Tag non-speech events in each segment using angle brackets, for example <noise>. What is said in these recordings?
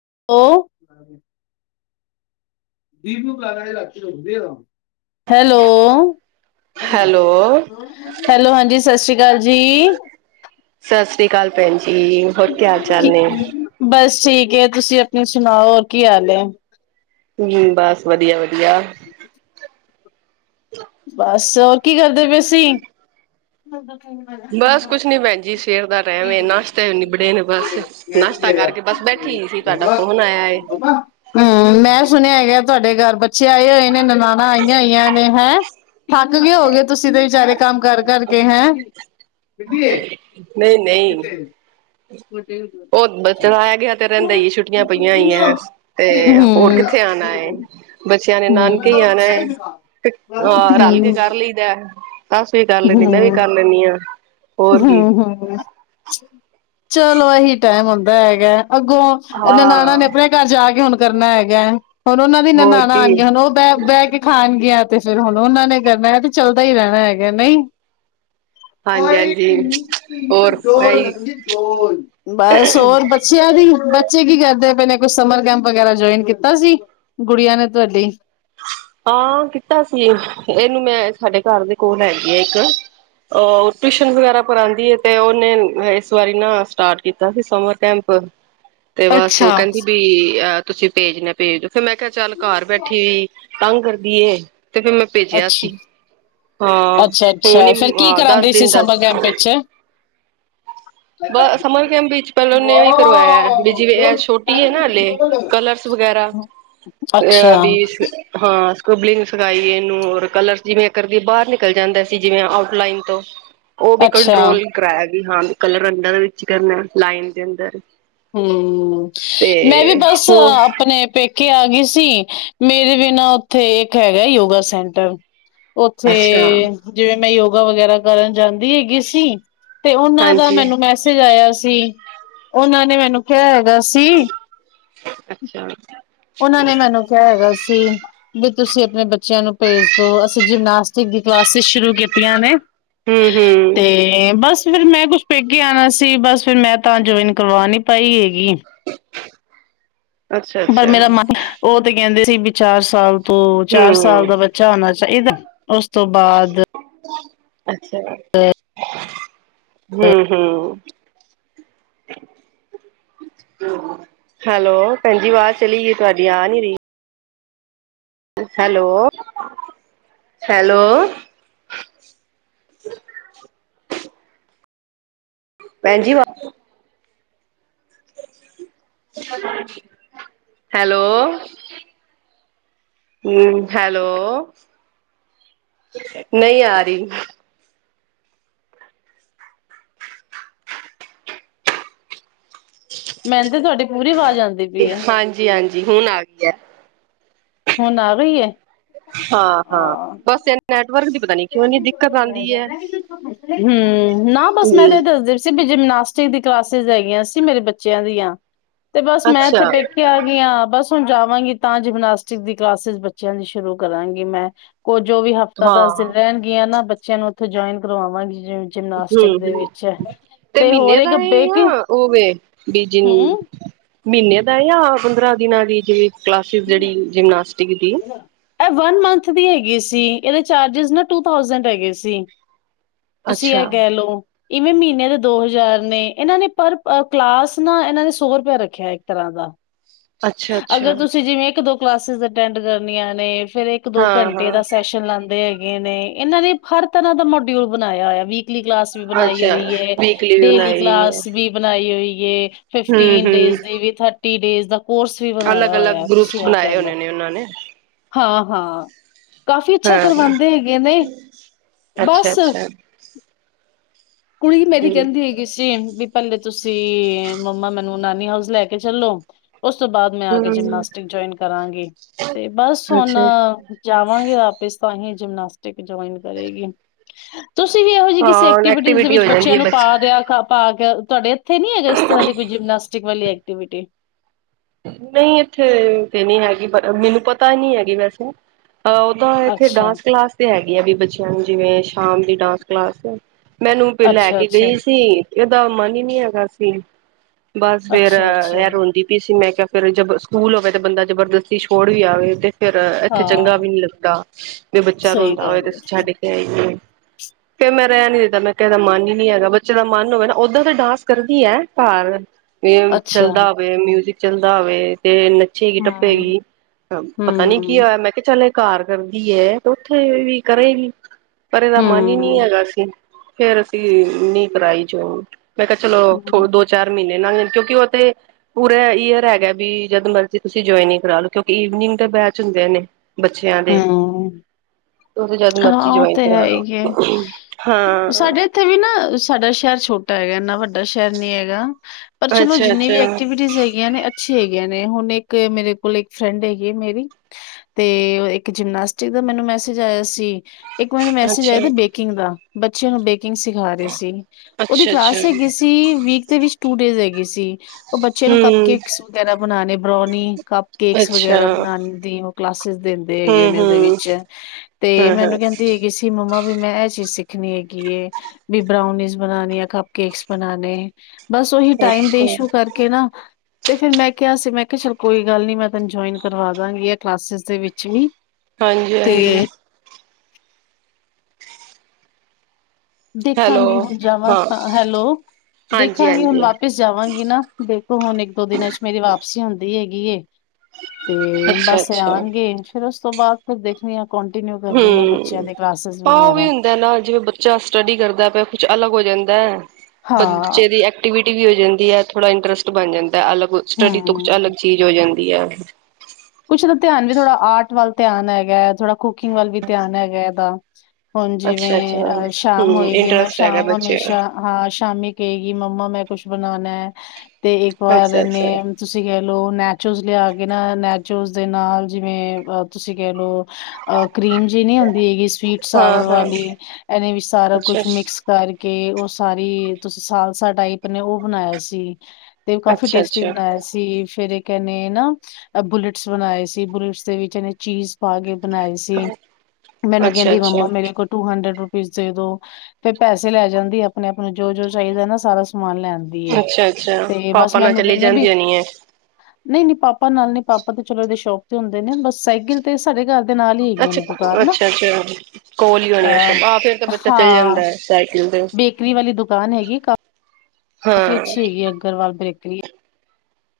<unintelligible> Hello, hello hello. ਹਾਂਜੀ ਸਤਿ ਸ਼੍ਰੀ ਅਕਾਲ ਜੀ ਸ਼੍ਰੀ ਅਕਾਲ ਭੈਣਜੀ ਜੀ ਹੋਰ ਕਿਆ ਚਾਲ ਨੇ ਬਸ ਠੀਕ ਏ ਤੁਸੀਂ ਆਪਣੀ ਸੁਣਾਓ ਹੋਰ ਕੀ ਹਾਲ ਏ ਹਮ ਬਸ ਵਧੀਆ-ਵਧੀਆ ਬਸ ਹੋਰ ਕੀ ਕਰਦੇ ਪਏ ਸੀ <inaudible> ਬਸ ਕੁਛ ਨੀ ਭੈਣ ਜੀ ਸਵੇਰ ਦਾ ਟਾਈਮ ਨਾਸ਼ਤਾ ਨਿਬੜੇ ਨੇ ਬਸ ਨਾਸ਼ਤਾ ਕਰਕੇ ਬਸ ਬੈਠੀ ਸੀ ਤੁਹਾਡਾ ਫੋਨ ਆਇਆ ਏ ਹਮ ਮੈਂ ਸੁਣਿਆ ਹੈਗਾ ਤੁਹਾਡੇ ਘਰ ਬੱਚੇ ਆਏ ਹੋਏ ਨੇ ਨਨਾਣਾਂ ਆਈਆਂ ਹੋਈਆਂ ਨੇ ਹੈਂ ਥੱਕ ਗਏ ਹੋਵੋ ਗੇ ਤੁਸੀਂ ਤੇ ਵਿਚਾਰੇ ਕੰਮ ਕਰ ਕਰ ਕੇ ਹੈ। ਨਹੀਂ ਨਹੀਂ ਉਹ ਚਲੋ ਆਇਆ ਗਿਆ ਤੇ ਰਹਿੰਦਾ ਈ ਛੁੱਟੀਆਂ ਪਈਆਂ ਹੋਈਆਂ, ਤੇ ਹਮ ਹੋਰ ਕਿੱਥੇ ਆਉਣਾ, ਬੱਚੇ ਬੱਚਿਆਂ ਨੇ ਹਮ ਨਾਨਕੇ ਹੀ ਆਣਾ, ਅਹ ਰਲ ਕੇ ਕਰ ਲਈਦਾ <unintelligible> ਸਸ ਵੀ ਕਰ ਲੈਂਦੀ ਹਮ ਮੈਂ ਵੀ ਕਰ ਲੈਂਦੀ ਹਾਂ। ਹੋਰ ਕੀ ਹਮ ਹਮ ਚਲੋ ਐਹੀ ਟਾਈਮ ਹੁੰਦਾ ਹੈਗਾ ਅੱਗੋਂ, ਨਨਾਣਾਂ ਹਾਂ ਨੇ ਆਪਣੇ ਘਰ ਜਾ ਕੇ ਹੁਣ ਕਰਨਾ ਹੈਗਾ ਹੁਣ ਉਹਨਾਂ ਦੀ ਹੋਰ ਨਨਾਣਾਂ ਕੀ ਆਣਗੀਆਂ ਹੁਣ ਉਹ ਬਹਿ ਬਹਿ ਕੇ ਖਾਣਗੀਆਂ ਤੇ ਫਿਰ ਹੁਣ ਉਹਨਾਂ ਨੇ ਕਰਨਾ ਹੈ ਤੇ ਚੱਲਦਾ ਹੀ ਰਹਿਣਾ ਹੈਗਾ ਨਹੀਂ ਹਾਂਜੀ ਹਾਂਜੀ ਬਸ ਹੋਰ ਬੱਚਿਆਂ ਦੀ ਬੱਚੇ ਕੀ ਕਰਦੇ ਪਏ ਨੇ ਕੁਛ ਸਮਰ ਕੈਂਪ ਵਗੈਰਾ ਜੁਆਇਨ ਕੀਤਾ ਸੀ, ਗੁੜੀਆਂ ਨੇ ਤੁਹਾਡੀ ਹਾਂ ਕੀਤਾ ਸੀ। ਇਹਨੂੰ ਮੈਂ ਸਾਡੇ ਘਰ ਦੇ ਕੋਲ ਹੈਗੀ ਐ ਇੱਕ, ਉਹ ਟਿਊਸ਼ਨ ਵਗੈਰਾ ਪੜ੍ਹਾਉਂਦੀ ਐ ਤੇ ਉਹਨੇ ਇਸ ਵਾਰੀ ਨਾ ਸਟਾਰਟ ਕੀਤਾ ਸੀ ਸਮਰ ਕੈਂਪ ਤੇ ਬਸ ਉਹ ਅੱਛਾ ਕਹਿੰਦੀ ਵੀ ਅ ਤੁਸੀਂ ਭੇਜਣਾ ਭੇਜ ਦਿਓ ਫਿਰ ਮੈਂ ਕਿਹਾ ਚੱਲ ਘਰ ਬੈਠੀ। ਤੰਗ ਕਰਦੀ ਹੈ? ਤੇ ਫਿਰ ਮੈਂ ਭੇਜਿਆ ਅੱਛਾ ਸੀ ਹਾਂ ਅੱਛਾ ਅੱਛਾ ਹੁਣੀ ਫੇਰ ਕੀ ਹਾਂ ਦਸ ਕਰਾਂਦੇ ਸੀ ਦਿਨ ਦਾ ਸਮਰ ਕੈਂਪ ਵਿੱਚ ਸੀ। ਬ ਸਮਰ ਕੈਂਪ ਵਿੱਚ ਪਹਿਲਾਂ ਉਹਨੇ ਕਰਵਾਇਆ ਵੀ ਜਿਵੇਂ ਇਹ ਛੋਟੀ ਹੈ ਨਾ ਹਲੇ ਕਲਰਸ ਵਗੈਰਾ ਅੱਛਾ ਅ ਵੀ ਹਾਂ। ਕਬਲਿੰਗ ਸਿਖਾਈ ਇਹਨੂੰ ਰ ਕਲਰ ਜਿਵੇਂ ਕਰਦੀ ਬਾਹਰ ਨਿਕਲ ਜਾਂਦਾ ਸੀ ਜਿਵੇਂ ਆਊਟ ਲਨ ਤੋਂ? ਉਹ ਵੀ ਅੱਛਾ ਕੰਟਰੋਲ ਕਰਾਇਆ ਗਿਆ। ਜੀ ਹਾਂਜੀ। ਕਲਰ ਅੰਡਰ ਦੇ ਵਿੱਚ ਕਰਨਾ ਲਾਈਨ ਦੇ ਅੰਦਰ? ਹੂੰ ਮੈਂ ਵੀ ਤੇ ਬਸ ਹੋਰ ਆਪਣੇ ਪੇਕੇ? ਪੇਕੇ ਆ ਗਈ ਸੀ ਮੇਰੇ ਬਿਨਾਂ ਉੱਥੇ ਇੱਕ ਹੈਗਾ ਯੋਗਾ ਸੈਂਟਰ? ਉੱਥੇ ਅੱਛਾ ਜਿਵੇਂ ਮੈਂ। ਯੋਗਾ ਵਗੈਰਾ ਕਰਨ ਜਾਂਦੀ ਹੈਗੀ ਸੀ। ਤੇ ਉਹਨਾਂ ਦਾ ਹਾਂਜੀ ਮੈਨੂੰ ਮੈਸੇਜ ਆਇਆ ਸੀ? ਦੀ ਉਹਨਾਂ । ਨੇ ਮੈਨੂੰ ਕਿਹਾ? ਕਿਹਾ ਸੀ ਅੱਛਾ ਉਹਨਾਂ ਨੇ ਮੈਨੂੰ ਕਿਹਾ ਹੈਗਾ ਸੀ? ਦੀ ਤੁਸੀਂ ਆਪਣੇ ਬੱਚਿਆਂ ਨੂੰ ਭੇਜ ਦੋ ਅਸੀਂ ਜਿਮਨਾਸਟਿਕ ਦੀ ਕਲਾਸਿਸ ਸ਼ੁਰੂ ਕੀਤੀਆਂ ਨੇ? ਹੂੰ ਹੂੰ। ਬਸ ਤੇ ਫਿਰ ਮੈਂ ਕੁਛ ਪੇਕੇ ਆਉਣਾ ਸੀ ਬਸ ਫਿਰ ਮੈਂ ਤਾਂ ਜੁਆਇਨ ਕਰਵਾ ਨਹੀਂ। ਪਾਈ ਹੈਗੀ। ਅੱਛਾ ਪਰ ਅੱਛਾ ਮੇਰਾ ਮਨ ਉਹ ਤੇ ਕਹਿੰਦੇ? ਦੀ ਵੀ ਚਾਰ ਸਾਲ। ਤੇ ਚਾਰ ਸਾਲ ਹੂੰ ਦਾ ਬੱਚਾ ਹੋਣਾ? ਅੱਛਾ ਇਹਦਾ ਉਸ ਤੋਂ ਬਾਅਦ? ਹੂੰ। ਅੱਛਾ। ਹੂੰ ਹੂੰ ਹੈਲੋ ਭੈਣਜੀ ਆਵਾਜ਼ ਚਲੀ ਗਈ ਤੁਹਾਡੀ ਆ ਨੀ ਰਹੀ? Hello hello. ਭੈਣ ਜੀ। ਹੈਲੋ। ਹੂੰ ਹੈਲੋ ਨਹੀਂ ਆ ਰਹੀ? ਮੈਨੂੰ ਤੇ ਤੁਹਾਡੀ ਪੂਰੀ ਆਵਾਜ਼? ਆਉਂਦੀ ਪਈ ਹੈ ਹਾਂਜੀ ਹਾਂਜੀ। ਜੀ ਹੁਣ ਆ ਗਈ ਹੈ। ਹੁਣ ਆ ਰਹੀ ਹੈ? ਹਾਂ ਹਾਂ ਬੱਸ ਇਹ ਨੈਟਵਰਕ ਦੀ? ਪਤਾ ਨੀ ਕਿਉਂ ਇੰਨੀ ਦਿੱਕਤ ਆਉਂਦੀ ਹੈ ਹੂੰ ਨਾ ਬਸ ਮੈਂ ਹਮ ਤੇ ਦੱਸਦੀ ਸੀ? ਜਿਮਨਾਸਟਿਕ ਦੀ ਕਲਾਸਿਸ ਹੈਗੀਆਂ ਸੀ ਮੇਰੇ ਬੱਚਿਆਂ ਦੀਆਂ ਤੇ ਬਸ ਮੈਂ ਅੱਛਾ ਇੱਥੇ ਪੇਕੇ ਆ ਗਈ ਹਾਂ ਬਸ। ੋਂ ਹੁਣ ਜਾਵਾਂਗੀ ਤਾਂ ਜਿਮਨਾਸਟਿਕ ਦੀ ਕਲਾਸਿਸ ਬੱਚਿਆਂ ਦੀ ਸ਼ੁਰੂ ਕਰਾਂਗੀ ਮੈਂ। ਉਹ ਜੋ ਵੀ ਹਫ਼ਤਾ ਦਾ ਹਾਂ ਹਮ ਰਹਿਣਗੀਆਂ ਨਾ। ਬੱਚਿਆਂ ਨੂੰ ਉੱਥੋਂ ਜੁਇਨ ਕਰਵਾਵਾਂਗੀ। ਜਿਮਨਾਸਟਿਕ ਹਮ ਦੇ ਵਿੱਚ। ਹਮ ਤੇ ਹੋਰ ਮਹੀਨੇ ਦਾ ਇੱਕ ਬੇਕਿੰਗ ਆ ਉਹਵੇ ਬੀਜੀ ਹਮ ਮਹੀਨੇ ਦਾ ਆ। ਪੰਦਰਾਂ ਦਿਨਾਂ ਦੀ ਜਿਵੇ ਕਲਾਸਿਸ ਜਿਹੜੀ ਜਿਮਨਾਸਟਿਕ ਦੀ ਇਹ ਵਨ ਮੰਥ ਦੀ ਹੈਗੀ ਸੀ ਇਹਦੇ ਚਾਰਜਜ ਨਾ ਟੂ ਥੋਸੰਡ ਹੈਗੇ ਸੀ। ਤੁਸੀਂ ਅੱਛਾ ਇਹ ਕਹਿ ਲਓ। ਇਵੇਂ ਮਹੀਨੇ ਦੇ ਦੋ ਹਜ਼ਾਰ ਨੇ ਇਹਨਾਂ ਨੇ ਪਰ ਕਲਾਸ ਨਾ ਇਹਨਾਂ ਨੇ ਸੌ ਰੁਪਿਆ ਰੱਖਿਆ ਇੱਕ ਤਰ੍ਹਾਂ ਦਾ। ਅੱਛਾ ਅੱਛਾ ਅਗਰ ਤੁਸੀਂ ਜਿਵੇਂ ਇੱਕ ਦੋ ਕਲਾਸਿਸ ਅਟੈਂਡ ਕਰਨੀਆਂ ਨੇ ਫੇਰ ਇੱਕ ਦੋ ਹਾਂ ਘੰਟੇ ਹਾਂ ਦਾ ਸੈਸ਼ਨ ਲਾਂਦੇ ਹੈਗੇ। ਹੈਗੇ ਨੇ ਇਹਨਾਂ ਨੇ ਹਰ ਤਰ੍ਹਾਂ ਦਾ ਮੋਡਿਊਲ ਬਣਾਇਆ ਹੋਇਆ ਵੀ ਵੀਕਲੀ ਕਲਾਸ ਵੀ ਬਣਾਈ ਅੱਛਾ ਹੋਈ ਹੈ ਵੀਕਲੀ ਡੇਲੀ ਬਣਾਈ ਹੈ ਕਲਾਸ ਵੀ ਬਣਾਈ ਹੋਈ। ਇਹ ਹਮ ਫਿਫਟੀਨ ਹਮ ਡੇਜ਼ ਦੀ ਵੀ ਟੀ ਡੇਜ਼ ਦਾ ਕੋਰਸ ਵੀ ਬਣਾਇਆ ਅਲੱਗ ਅਲੱਗ ਹੋਇਆ ਹੈ, ਗਰੁੱਪਸ ਤੁਸੀਂ ਇਹ ਬਣਾਏ ਕਹਿ ਲਓ ਹੋਣੇ ਉਹਨਾਂ ਨੇ? ਹਾਂ ਹਾਂ। ਕਾਫ਼ੀ ਅੱਛਾ ਹਾਂ ਕਰਵਾਂਦੇ ਹੈਗੇ ਨੇ ਅੱਛਾ ਬਸ ਅੱਛਾ ਕੁੜੀ ਮੇਰੀ ਹਮ ਕਹਿੰਦੀ ਹੈਗੀ ਸੀ ਵੀ ਪਹਿਲੇ ਤੁਸੀਂ ਮੰਮਾ ਮੈਨੂੰ ਨਾਨੀ ਹਾਊਸ ਲੈ ਕੇ ਚੱਲੋ ਉਸ ਤੋਂ ਬਾਅਦ ਮੈਂ ਆ ਕੇ ਹਮ ਜਿਮਨਾਸਟਿਕ ਜੁਇਨ ਕਰਾਂਗੀ ਤੇ ਬਸ ਹੁਣ ਅੱਛਾ ਜਾਵਾਂਗੇ ਆਪਿਸ। ਤਾਂਹੀ ਜਿਮਨਾਸਟਿਕ ਜੁਆਇਨ ਕਰੇਗੀ। ਤੁਸੀਂ ਵੀ ਇਹੋ ਜਿਹੀ ਕਿਸ ਹਾਂ ਐਕਟੀਵਿਟੀ ਦੇ ਹੋ ਬੱਚਿਆਂ ਜਾਂਦੀ ਹੈ ਨੂੰ ਪਾ ਬੱਚੇ ਦਿਆ ਕਰ <unintelligible> ਕੇ ਤੁਹਾਡੇ ਇਥੇ ਨੀ ਹੈਗਾ ਇਸ ਤਰ੍ਹਾਂ ਦੀ ਕੋਈ ਜਿਮਨਾਸਟਿਕ ਵਾਲੀ ਹੈਗੀ। ਐਕਟੀਵਿਟੀ ਨਹੀਂ ਇੱਥੇ ਤੇ ਨਹੀਂ ਹੈਗੀ ਮੈਨੂੰ ਪਤਾ ਹੀ ਨਹੀਂ ਹੈਗੀ ਵੈਸੇ। ਉਹਦਾ ਇੱਥੇ ਅੱਛਾ ਡਾਂਸ ਕਲਾਸ ਤੇ ਹੈਗੇ। ਵੀ ਬੱਚਿਆਂ ਨੂੰ ਜਿਵੇਂ ਸ਼ਾਮ ਦੀ ਡਾਂਸ ਕਲਾਸ ਮੈਨੂੰ ਪ ਲੈ ਅੱਛਾ ਕੇ ਅੱਛਾ ਗਈ ਸੀ। ਇਹਦਾ ਮਨ ਹੀ ਨਹੀਂ ਹੈਗਾ ਸੀ। ਬਸ ਫਰ ਅੱਛਾ ਅੱਛਾ ਐ ਰੋਂਦੀ ਪੀ ਸੀ ਮੈਂ ਕਿਹਾ ਫਿਰ ਜ ਸਕੂਲ ਹੋਵੇ ਤੇ ਬੰਦਾ ਜਬਰਦਸਤੀ ਛੋੜ ਵੀ ਆਵੇ ਤੇ ਫੇਰ ਇੱਥੇ ਚੰਗਾ ਹਾਂ ਵੀ ਨੀ ਲੱਗਦਾ ਵੀ ਬੱਚਾ ਸਹੀ ਰੋਂਦਾ ਹੋਵੇ ਤੇ ਗੱਲ ਹੈ ਅਸੀਂ ਛੱਡ ਕੇ ਆਈਏ। ਫਿਰ ਮੈਂ ਰਹਿਣ ਈ ਦਿੱਤਾ ਮੈਂ ਕਿਹਾ ਇਹਦਾ ਮਨ ਹੀ ਨਹੀ ਹੈਗਾ ਬੱਚੇ ਦਾ ਮਨ ਹੋਵੇ ਨਾ ਓਦਾਂ ਤਾਂ ਡਾਂਸ ਕਰਦੀ ਹੈ ਘਰ ਇਹ ਅੱਛਾ ਚੱਲਦਾ ਵੀ ਮਿਊਜਿਕ। ਚੱਲਦਾ ਹੋਵੇ ਤੇ ਨੱਚੇਗੀ ਹਮ ਟੱਪੇਗੀ ਅ ਪਤਾ ਨੀ ਕੀ ਹਮ ਹੋਇਆ ਮੈਂ ਕਿਹਾ ਚੱਲਿਆ ਕਾਰ ਕਰਦੀ ਹੈ ਤੇ ਉੱਥੇ ਵੀ ਕਰੇਗੀ। ਪਰ ਇਹਦਾ ਮਨ ਹੀ ਨਹੀਂ ਹਮ ਹੈਗਾ ਅ ਸੀ। ਫਿਰ ਅਸੀਂ ਨੀ ਕਰਾਈ ਜੋ ਮੈਂ ਕਿਹਾ ਹਮ ਚਲੋਥੋ ਦੋ ਚਾਰ ਮਹੀਨੇ ਕਿਉਂਕਿ ਉੱਥੇ ਪੂਰਾ ਅਰ ਹੈਗਾ ਵੀ ਜਦ ਮਰਜੀ ਤੁਸੀਂ ਜੁਆਇਨ ਕਰਾ ਲਓ ਕਿਉਂਕਿ ਇਵਨਿੰਗ ਦੇ ਬੈਚ ਹੁੰਦੇ ਨੇ ਬੱਚਿਆਂ ਦੇ ਹਮ ਉਹ ਤੇ ਜਦ ਹਾਂ ਮਰਜ਼ੀ ਉਹ ਜੁਆਇਨ ਤੇ ਕਰਾ ਲਓ ਹੈਗੇ ਹਾਂ ਸਾਡੇ ਇੱਥੇ ਵੀ ਨਾ ਸਾਡਾ ਸ਼ਹਿਰ ਛੋਟਾ ਹੈਗਾ ਇਨਾ ਵੱਡਾ ਸ਼ਹਿਰ ਨੀ ਹੈਗਾ। ਪਰ ਚਲੋ ਜਿੰਨੀ ਵੀ ਅੱਛਾ-ਅੱਛਾ, ਐਕਟੀਵਿਟੀ ਹੈਗੀਆਂ ਨੇ ਅੱਛੀ ਹੈਗੀ। ਨੇ ਹੁਣ ਇੱਕ ਮੇਰੇ ਕੋਲ ਇੱਕ ਫਰੈਂਡ ਹੈਗੀ ਆ ਮੇਰੀ ਤੇ ਇੱਕ ਜਿਮਨਾਸਟਿਕ ਦਾ ਮੈਨੂੰ ਮੈਸੇਜ ਆਇਆ ਸੀ। ਇੱਕ ਮੈਨੂੰ ਮੈਸੇਜ ਅੱਛਾ, ਆਾਦਾ ਬੇਕਿੰਗ ਦਾ ਬੱਚਿਆਂ ਨੂੰ ਦੇਖ ਕਿੰਗ ਸਿਖਾ ਰਹੇ ਸੀ ਉਹਦੀ ਅੱਛਾ-ਅੱਛਾ, ਕਲਾਸ ਹੈਗੀ ਸੀ ਵੀਕ ਦੇ ਵਿੱਚ ਟੂ ਡੇਜ਼ ਹੈਗੀ ਸੀ। ਉਹ ਬੱਚੇ ਨੂੰ ਕਪ ਹੂੰ, ਕੇਕਸ ਵਗੈਰਾ ਬਣਾਉਣੇ ਬ੍ਰੋਣੀ ਕੱਪ ਕੇਕਸ ਅੱਛਾ, ਵਗੈਰਾ ਬਣਾਉਂ ਦੀ ਹੋ। ਕਲਾਸਿਸ ਦੇ ਹੈਗੇ ਨੇ ਉਹਦੇ ਹੂੰ-ਹੂੰ, ਵਿੱਚ ਤੇ ਹਾਂ-ਹਾਂ, ਮੈਨੂੰ ਕਹਿੰਦੀ ਹੈਗੀ ਸੀ ਮੰਮਾ ਵੀ ਮੈਂ ਇਹ ਚੀਜ਼ ਸਿੱਖ ਖਣੀ ਹੈਗੀ ਹੈ ਵੀ ਬਰਾਉਨੀਜ਼ ਬਣਾਨ ਆ ਕੱਪ ਕੇਕਸ ਬਣਾਣੇ ਬਸ ਔਹੀ ਟਾਈਮ ਦੇ ਅੱਛਾ, ਇਸ਼ੂ ਕਰਕੇ ਨਾ ਤੇ ਫਿਰ ਮੈਂ ਕਿਆ ਸੀ ਮੈਂ ਕਿਆ ਚੱਲ ਕੋਈ ਗੱਲ ਨੀ ਮੈਂ ਤੈਨੂੰ ਜੋਇਨ ਕਰਵਾ ਦਾਂਗੀ ਐ ਕਲਾਸਿਸ ਦੇ ਵਿੱਚ। ਚ ਵੀ। ਹਾਂਜੀ ਤੇ ਹਾਂਜੀ। ਹੈਲੋ, ਦੇਖਾਂਗੀ ਹੁਣ ਜਾਵਾਂ, ਹਾਂ, ਹੈਲੋ ਦੇਖਾਂਗੀ ਹੁਣ ਹਾਂਜੀ-ਹਾਂਜੀ, ਵਾਪਿਸ ਜਾਵਾਂਗੀ ਨਾ ਦੇਖੋ ਹੁਣ ਇੱਕ ਦੋ ਦਿਨਾਂ ਚ ਮੇਰੀ ਵਾਪਸੀ ਹੁੰਦੀ ਹੈਗੀ ਗੀਏ। ਤੇ ਬਸ ਐ ਅੱਛਾ-ਅੱਛਾ, ਆਣਗੇ ਫਿਰ ਅ ਸ ਤੋਂ ਬਾਦ ਤੋਂ ਦੇਖਣੀ ਆ। ਕੰਟੀਨਿਊ ਕਰਨੀ ਆ ਬੱਚਿਆਂ ਹੂੰ, ਦੇ ਕਲਾਸਿਸ ਤਾਂ ਔਵੀ ਵਗੈਰਾ ਹੁੰਦਾ ਨਾ ਜਿਵੇਂ ਬੱਚਾ ਸਟੱਡੀ ਕਰਦਾ ਪਿਆ ਕੁਛ ਅਲੱਗ ਹੋ ਜਾਂਦੈ। ਹਾਂ ਬਣਚੇ ਦੀ ਐਕਟੀਵਿਟੀ ਵੀ ਹੋ ਜਾਂਦੀ ਐ, ਥੋੜਾ ਇੰਟਰਸਟ ਬਣ ਜਾਂਦਾ ਤਾਂ ਅਲੱਗ ਸਟੱਡੀ ਤੋਂ ਕੁਛ ਹੂੰ ਅਲੱਗ ਚੀਜ਼ ਹੋ ਜਾਂਦ ਵਧੀਆ। ਕੁਛ ਤਾਂ ਧਿਆਨ ਵੀ ਥੋੜਾ ਆਰਟ ਵੱਲ ਧਿਆਨ ਹੈਗੈ, ਥੋੜਾ। ਕੁਕਿੰਗ ਵੱਲ ਵੀ ਧਿਆਨ ਹੈਗੈ ਉਹਦਾ। ਅੱਛਾ ਹੁਣ ਜਿਵੇਂ ਅੱਛਾ-ਅੱਛਾ, ਅਹ ਸ਼ਾਮ ਹੂੰ, ਹੋਏਗੀ ਨਾ ਇੰਟਰਸਟ ਹੈਗਾ ਸ਼ਾਮ ਬੱਚੇ ਨੂੰ ਹਮੇਸ਼ਾ ਹਾਂ ਸ਼ ਸ਼ਾਮੀ ਕਹੇਗੀ ਮੰਮਾ ਮੈਂ ਕੁਛ ਬਣਾਣੈ। ਤੇ ਇੱਕ ਵਾਰ ਅੱਛਾ-ਅੱਛਾ, ਏਨੇ ਤੁਸੀਂ ਕੈ ਲੋ ਨੈਚੋਸ ਲਿਆ ਕੇ ਨਾ ਨੈਚ ਜੋ ਉਸਦੇ ਨਾਲ ਜਿਵੇਂ ਅ ਤੁਸੀਂ ਕਹਿਲੋ। ਅਹ ਕਰੀਮ ਜਿ ਨੀ ਹੁੰਦੀ ਹੈਗੀ ਸਵੀਟ ਸਾਵਰ ਹਾਂ-ਹਾਂ, ਵਾਲੀ ਐਨੇ ਵੀ ਸਾਰਾ ਕੁਛ ਅੱਛਾ ਮਿਕਸ ਕਰਕ ਕੇ ਔ ਸਾਰੀ ਤੁਸੀਂ ਸਾਲਸਾ ਟਾਈਪ ਨੇ ਔ ਬਣਾਇਆ ਸੀ। ਤੇ ਔ ਕਾਫ਼ੀ ਅੱਛਾ ਟੇਸਟੀ ਅੱਛਾ ਬਣਾਇਆ ਸੀ, ਫੇਰ ਏ ਕੈੰਣੇ ਨਾ ਆ ਬੁਲੱਟ ਬਣਾਏ ਸੀ ਬੁਲੇਟਸ ਦੇ ਵਿੱਚ ਐਨੇ ਚੀਸ ਪਾ ਕੇ ਬਣਾਏ ਸੀ, ਮੈਨੂੰ ਅੱਛਾ ਕਹਿੰਦੀ ਮੰਮਾ ਅੱਛਾ ਮੇਰੇ ਕੋਲ ਟੂ ਹੰਡਰਡ ਰੂਪ ਵਿਚ ਦੇ ਦੋ ਤੇ ਪੈਸੇ ਲੈ ਜਾਂਦੀ ਏ ਅਪਣੇ ਆਪ ਨੂੰ ਜੋ ਜੋ ਚਾਈਦੈ ਨਾ ਸਾਰਾ ਸ ਅੱਛਾ-ਅੱਛਾ, ਪਾਪਾ ਨਾਲ ਮੈਨੂੰ ਚਲੀ ਕਹਿੰਨੇ ਵੀ ਜਾਂਦੀ ਹੋਣੀ ਏ। ਨਹੀਂ ਨਹੀਂ ਪਾਪਾ ਨਾਲ ਨਹੀਂ ਪਾਪ ਪਾ ਤੇ ਚਲੇ ਗੲੇ ਸ਼ੋਪ ਤੇ ਹੁੰਦੇ ਨੇ, ਬਸ ਸਾਈਕਲ ਤੇ ਸਾਡੇ ਘਰ ਦੇ ਨਾਲ ਹੀ ਹੈਗੀਆਂ ਅੱਛਾ, ਨੇ ਦੁਕਾਨ ਨਾ ਅੱਛਾ, ਅੱਛਾ, ਕੋਲ ਈ ਹੋਣੀਐ ਅੱਛਾ, ਅਹ ਆਹ, ਫੇਰ ਤਾਂ ਬੱਚਾ ਚਲ ਹਾਂ ਜਾਂਦੈ ਸਾਈਕਲ ਤੇ ਬੇਕਰੀ ਵਾਲੀ ਦੁਕਾਨ ਹੈਗੀ ਏ ਕਾ ਕਾਫੀ ਹਾਂ ਅੱਛੀ ਹੈਗੀ ਆ ਅੱਕਲ ਬਕ ਠੀ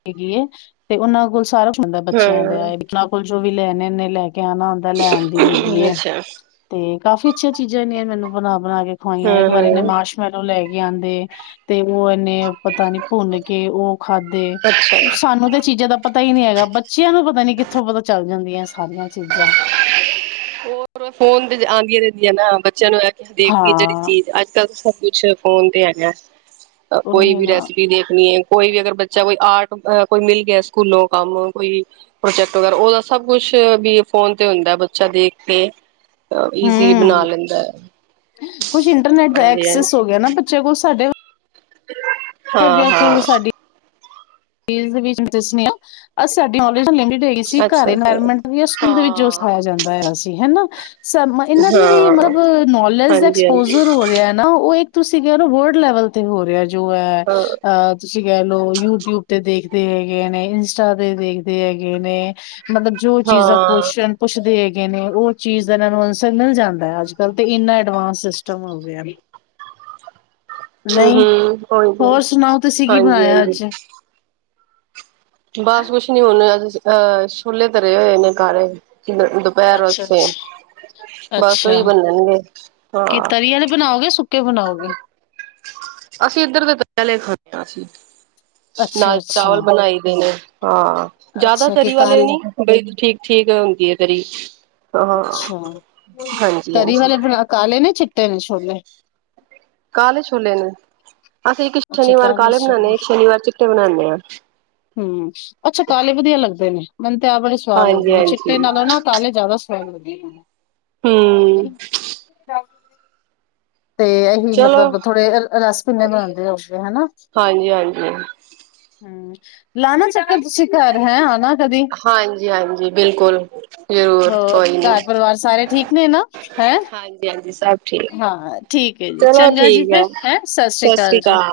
ਹੈਗੀ ਐ ਤੇ ਓਹਨਾ ਕੋਲ ਸਾਰਾ ਹੁੰਦਾ ਬੱਚਿਆ ਦੇ ਹਾਂ ਇੰਨਾ ਕੁਛ ਜੋ ਵੀ ਲੈਣੇ ਨੇ ਲੇ ਮੇਰਾ ਨਾਮ ਆਉਂਦਾ ਲੈਣ ਦੀ ਹੈਗੀ ਆ, ਅੱਛਾ ਤੇ, ਕਾਫੀ ਅੱਛੀਆ ਚੀਜ਼ ਨੇ ਐ ਮੈਨੂੰ ਬਣਨ ਬਣਕੇ ਖਵਾਇਆ ਹਾਂ ਇੱਕ ਵਾਰੀ ਏਨੇ ਹਾਂ ਮਰਸ਼ਮੇਲੋ ਅੰਦੇ ਤੇ ਉਹ ਇਨੇ ਪਤਾ ਨਹੀਂ ਪੁੰਨ ਕਿ ਉਹ ਖਾਦੇ। ਅੱਛਾ ਸਾਨੂੰ ਤੇ ਚੀਜ਼ਾ ਦਾ ਪਤਾ ਹੀ ਨਹੀਂ ਹੈਗਾ ਬੱਚਿਆਂ ਨੂੰ ਪਤਾ ਨਹੀਂ ਕਿੱਥੋਂ ਪਤਾ ਚੱਲ ਜਾਂਦੀਆ। ਸਾਰਿਆ ਚੀਜਾਂ। ਫੋਨ ਆਉਂਦੀਆਂ ਰਹਿੰਦੀਆਂ ਨਾ ਬੱਚਿਆਂ ਨੂੰ ਦੇਖ ਕੇ ਜੇਦੀ ਹਾਂ ਚੀਜ ਆਕ ਕਲ ਸਬ ਕੁਛ ਫੋਨ ਤੇ ਹੈਗੇ ਕੋਈ ਉਹੀ ਵੀ ਨਾ ਰੈਸਿਪੀ ਨੀਡ ਨਹੀਂ ਹ ਕੋਈ ਵੀ ਅਗਰ ਬੱਚਾ ਕੋਈ ਆਰਟ ਕੋਈ ਮਿਲ ਗਿਆ ਸਕੂਲ ਲੋ ਕੰਮ ਕੋਈ ਪ੍ਰੋਜੈਕਟ ਵਗੈਰਾ ਉਹਦਾ ਸਭ ਕੁਝ ਵੀ ਫੋਨ ਤੇ ਹੁੰਦਾ ਛਾ ਦੇਖ ਕੇ ਈਜ਼ੀ ਬਣਾ ਹਨ ਲੈਂਦਾ ਹੈ ਕੁਛ ਇੰਟਰਨੈਟ ਦਾ ਹਾਂਜੀ ਐਕਸੈੱਸ ਹਾਂਜੀ ਹੋਗਿਆ ਨਾ ਬਚਿਆ ਕੋਲ ਸਾਡੇ <unintelligible> ਹਾਂ ਵਰਗਿਆਂ ਕੋਲ ਹਾਂ ਸਾਡੇ <inaudible> ਸਕੂਲ ਅੱਛਾ ਹਾਂ ਦੇ ਵਿੱਚ ਜੋ ਹਾਂ ਸਿਖਾਇਆ ਜਾਂਦਾ ਆ ਅਸੀਂ ਹੈਨਾ ਇਹਨਾਂ ਦੀ ਜਿਹੜੀ ਹਾਂ ਮਤਲਬ ਨੋਲੇਜ ਦਾ ਹਾਂਜੀ ਹਾਂਜੀ ਐਕਸਪੋਜਰ ਹੋ ਰਿਹਾ ਨਾ ਉਹ ਇੱਕ ਤੁਸੀਂ ਕਹਿ ਰਹੇ ਹੋ ਵਰਲਡ ਲੈਵਲ ਤੇ ਹੋ ਰਿਹਾ ਹੋ ਐ ਹਾਂ ਆ ਓਹ ਯੂਟਿਊਬ ਤੇ ਦੇਖਦੇ ਹੈਗੇ ਨੇ ਇੰਸਟਾ ਤੇ ਦੇਖਦੇ ਹੈਗੇ ਨੇ ਮਤਲਬ ਜੋ ਚੀਜ਼ਾਂ ਹਾਂ ਕੁਸ਼ਚਨ ਪੁੱਛਦੇ ਗਏ ਨੇ ਉਹ ਚੀਜ਼ ਇਹਨਾਂ ਨੂੰ ਅਸਰ ਮਿਲ ਜਾਂਦਾ ਅੱਜਕੱਲ ਤੇ ਇੰਨਾ ਐਡਵਾਂਸ ਸਿਸਟਮ ਹੋ ਗਿਆ ਹਮ ਨਹੀਂ ਉਹੀ ਤੇ ਹੋਰ ਸੁਣਾਓ ਤੁਸੀਂ ਕੀ ਬਣਾਇਆ ਅੱਜ ਬੱਸ ਕੁਛ ਨੀ ਹੁਣ ਓਹ ਛੋਲੇ ਤਾਰੇ ਹੋਏ ਨੇ ਕਾਲੇ ਦੁਪਹਿਰ ਅੱਛਾ ਵਾਸਤੇ ਅੱਛਾ ਬਸ ਉਹੀ ਅੱਛਾ ਬਣਣਗੇ ਕਿ ਹਾਂ ਤਰੀ ਵਾਲੇ ਬਣਾਓਗੇ ਸੁੱਕੇ ਬਣਾਓਗੇ? ਅਸੀਂ ਇੱਧਰ ਦੇ ਪਹਿਲੇ ਦੇਖਤਾ ਸੀ? ਅੱਛਾ ਨਾਲ ਅੱਛਾ ਚਾਵਲ ਬਣਾਈ ਦੀ ਨੇ। ਹਾਂ ਜਿਆਦਾ ਅੱਛਾ ਕਿ ਤਰੀ ਵਾਲੇ ਕਾਲ ਨੀ ਬਈ ਠੀਕ। ਠੀਕ ਹੁੰਦੀ ਹੈ ਤਰੀ। ਹਾਂ ਅੱਛਾ ਹਾਂਜੀ ਤਰੀ ਹਾਂਜੀ ਵਾਲੇ ਕਾਲੇ ਨੇ । ਚਿੱਟੇ ਨੇ ਛੋਲੇ। ਕਾਲੇ ਛੋਲੇ ਨੇ। ਅਸੀਂ ਇੱਕ ਅੱਛਾ ਸ਼ਨੀਵਾਰ ਕਾਲੇ ਬਣਾਉਦੇ ਆ ਛੋਲੇ ਇੱਕ ਸ਼ਨੀਵਾਰ ਚਿੱਟੇ ਬਣਾਉਂਦੇ ਆ। ਹੂੰ। ਅੱਛਾ ਕਾਲੇ ਵਧੀਆ ਲੱਗਦੇ ਨੇ? ਮੈਨੂੰ ਤੇ ਆਹ ਬੜੇ ਸਵਾਦ ਲੱਗਦੇ ਹਾਂਜੀ ਨੇ ਹਾਂਜੀ ਚਿੱਟੇ ਨਾਲੋ ਨਾ ਕਾਲਾ ਜ਼ਿਆਦਾ। <unintelligible> ਹਮ ਨਹੀਂ। ਤੇ ਅਸੀ ਚਲੋ ਮਤਲਬ ਥੋੜੇ ਰਸ ਭਿੰਨੇ ਬਣਾਉਂਦੇ, ਹੋਵੋਗੇ ਹਨਾ। ਹਾਂਜੀ ਹਾਂਜੀ ਹਮ, ਲਾਣਾ ਚਾਹ। ਅੰਕਲ ਤੁਸੀਂ ਘਰ ਹੈ, ਆਣਾ ਕਦੀ ਹਾਂਜੀ ਹਾਂਜੀ ਬਿਲਕੁਲ ਜ਼ਰੂਰ ਹੋਰ ਕੋਈ ਨੀ ਘਰ ਪਰਿਵਾਰ ਸਾਰੇ ਠੀਕ ਨੇ ਨਾ ਹੈਂ ਹਾਂਜੀ ਹਾਂਜੀ ਸਭ ਠੀਕ ਹਾਂ। ਠੀਕ ਹੈ ਜੀ ਚਲੋ ਚੰਗਾ ਜੀ, ਠੀਕ ਫਿਰ ਹੈ ਸਤਿ ਸ੍ਰੀ ਅਕਾਲ ਜੀ ।